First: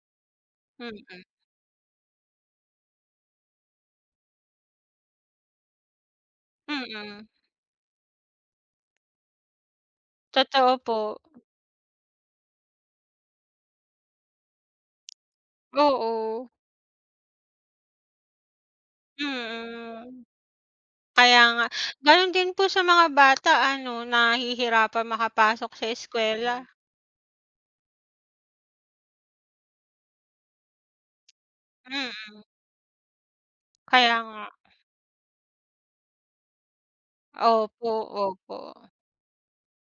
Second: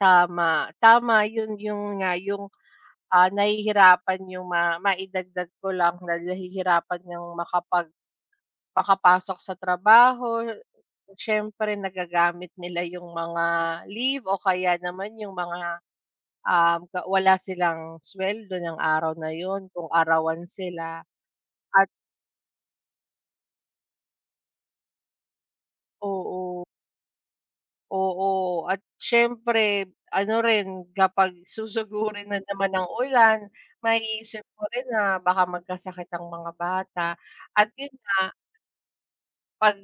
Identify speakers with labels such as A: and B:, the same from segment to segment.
A: Tama.
B: Mhm.
A: Tama 'yun, 'yun nga 'yung, ah, nahihirapan 'yung ma maidagdag ko lang na nahihirapan ngang
B: Mhm.
A: makapag makapasok sa trabaho.
B: Totoo po.
A: Siyempre nagagamit nila 'yung mga leave o kaya naman 'yung mga,
B: Oo.
A: um, ga wala silang sweldo nung araw na 'yun, kung
B: Mhm.
A: arawan sila
B: Kaya nga.
A: at
B: Ganun din po sa mga bata ano, nahihirapan makapasok sa
A: Oo.
B: eskuwela.
A: Oo, at siyempre ano rin kapag susugurin
B: Mhm.
A: na naman ng ulan
B: Kaya
A: maiisip
B: nga.
A: mo rin na baka magkasakit ang mga bata at
B: Opo,
A: 'yun nga.
B: opo.
A: Pag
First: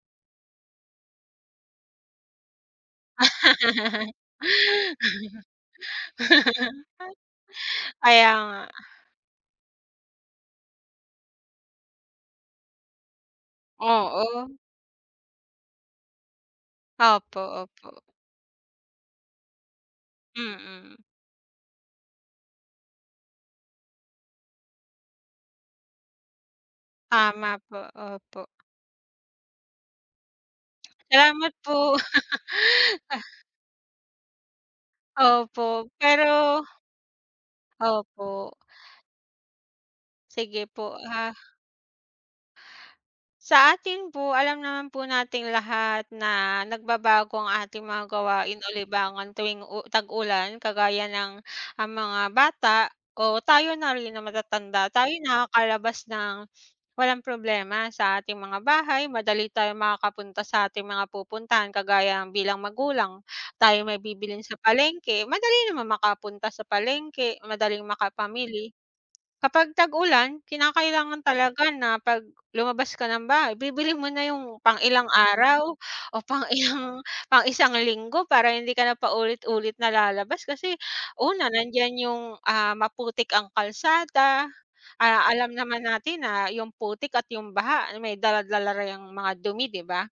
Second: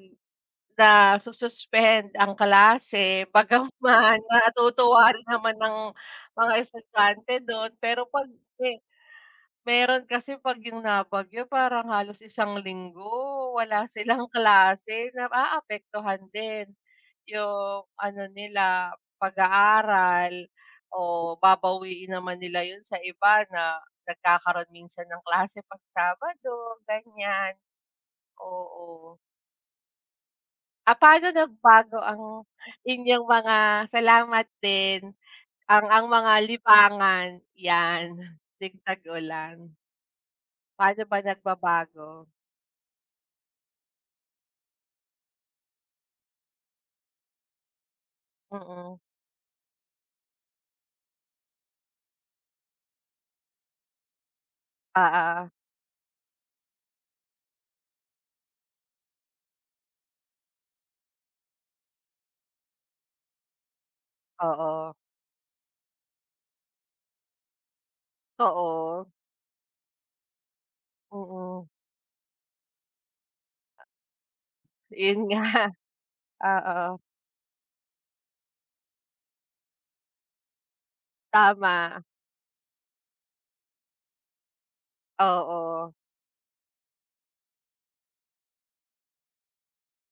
A: nasu-suspend ang klase bagamat man natutuwa rin naman ang mga estudyante dun. Pero 'pag
B: Kaya nga.
A: me meron kasi pag 'yung nabagyo parang halos isang linggo wala silang
B: Oo.
A: klase. Naaapektuhan din
B: Opo,
A: 'yung
B: opo.
A: ano nila pag-aaral
B: Mhm.
A: o babawiin naman nila 'yun sa iba na nagkakaroon minsan ng klase 'pag Sabado ganyan.
B: Tama po, opo.
A: Oo. Ah, paano
B: Salamat po.
A: nabago ang inyong mga salamat din, ang
B: Opo,
A: ang mga
B: pero
A: libangan 'yan
B: Opo.
A: tuwing tag-ulan?
B: Sige po
A: Paano ba
B: ha.
A: nagbabago?
B: Sa akin po alam naman po nating lahat na nagbabago ang ating mga gawain o
A: Mhm.
B: libangan tuwing u tag-ulan. Kagaya ng ang mga bata o tayo na rin na matatanda, tayo
A: Oo.
B: nakakalabas nang walang problema sa ating mga bahay. Madali tayo makakapunta sa ating mga pupuntahan. Kagaya bilang magulang, tayo may bibilhin sa
A: Oo.
B: palengke, madali naman makapunta sa palengke, madaling makapamili.
A: Oo.
B: Kapag tag-ulan, kinakailangan
A: Mhm.
B: talaga na 'pag lumabas ka ng bahay bibilhin mo na 'yung pang ilang
A: Yun
B: araw
A: nga.
B: o pang
A: Oo.
B: ilang, pang isang linggo para hindi ka na paulit-ulit na lalabas. Kasi una, nandiyan
A: Tama.
B: 'yung, ah, maputik ang kalsada. A alam naman
A: Oo.
B: natin na 'yung putik at 'yung baha may dala-dala na 'yang ang mga dumi 'di ba?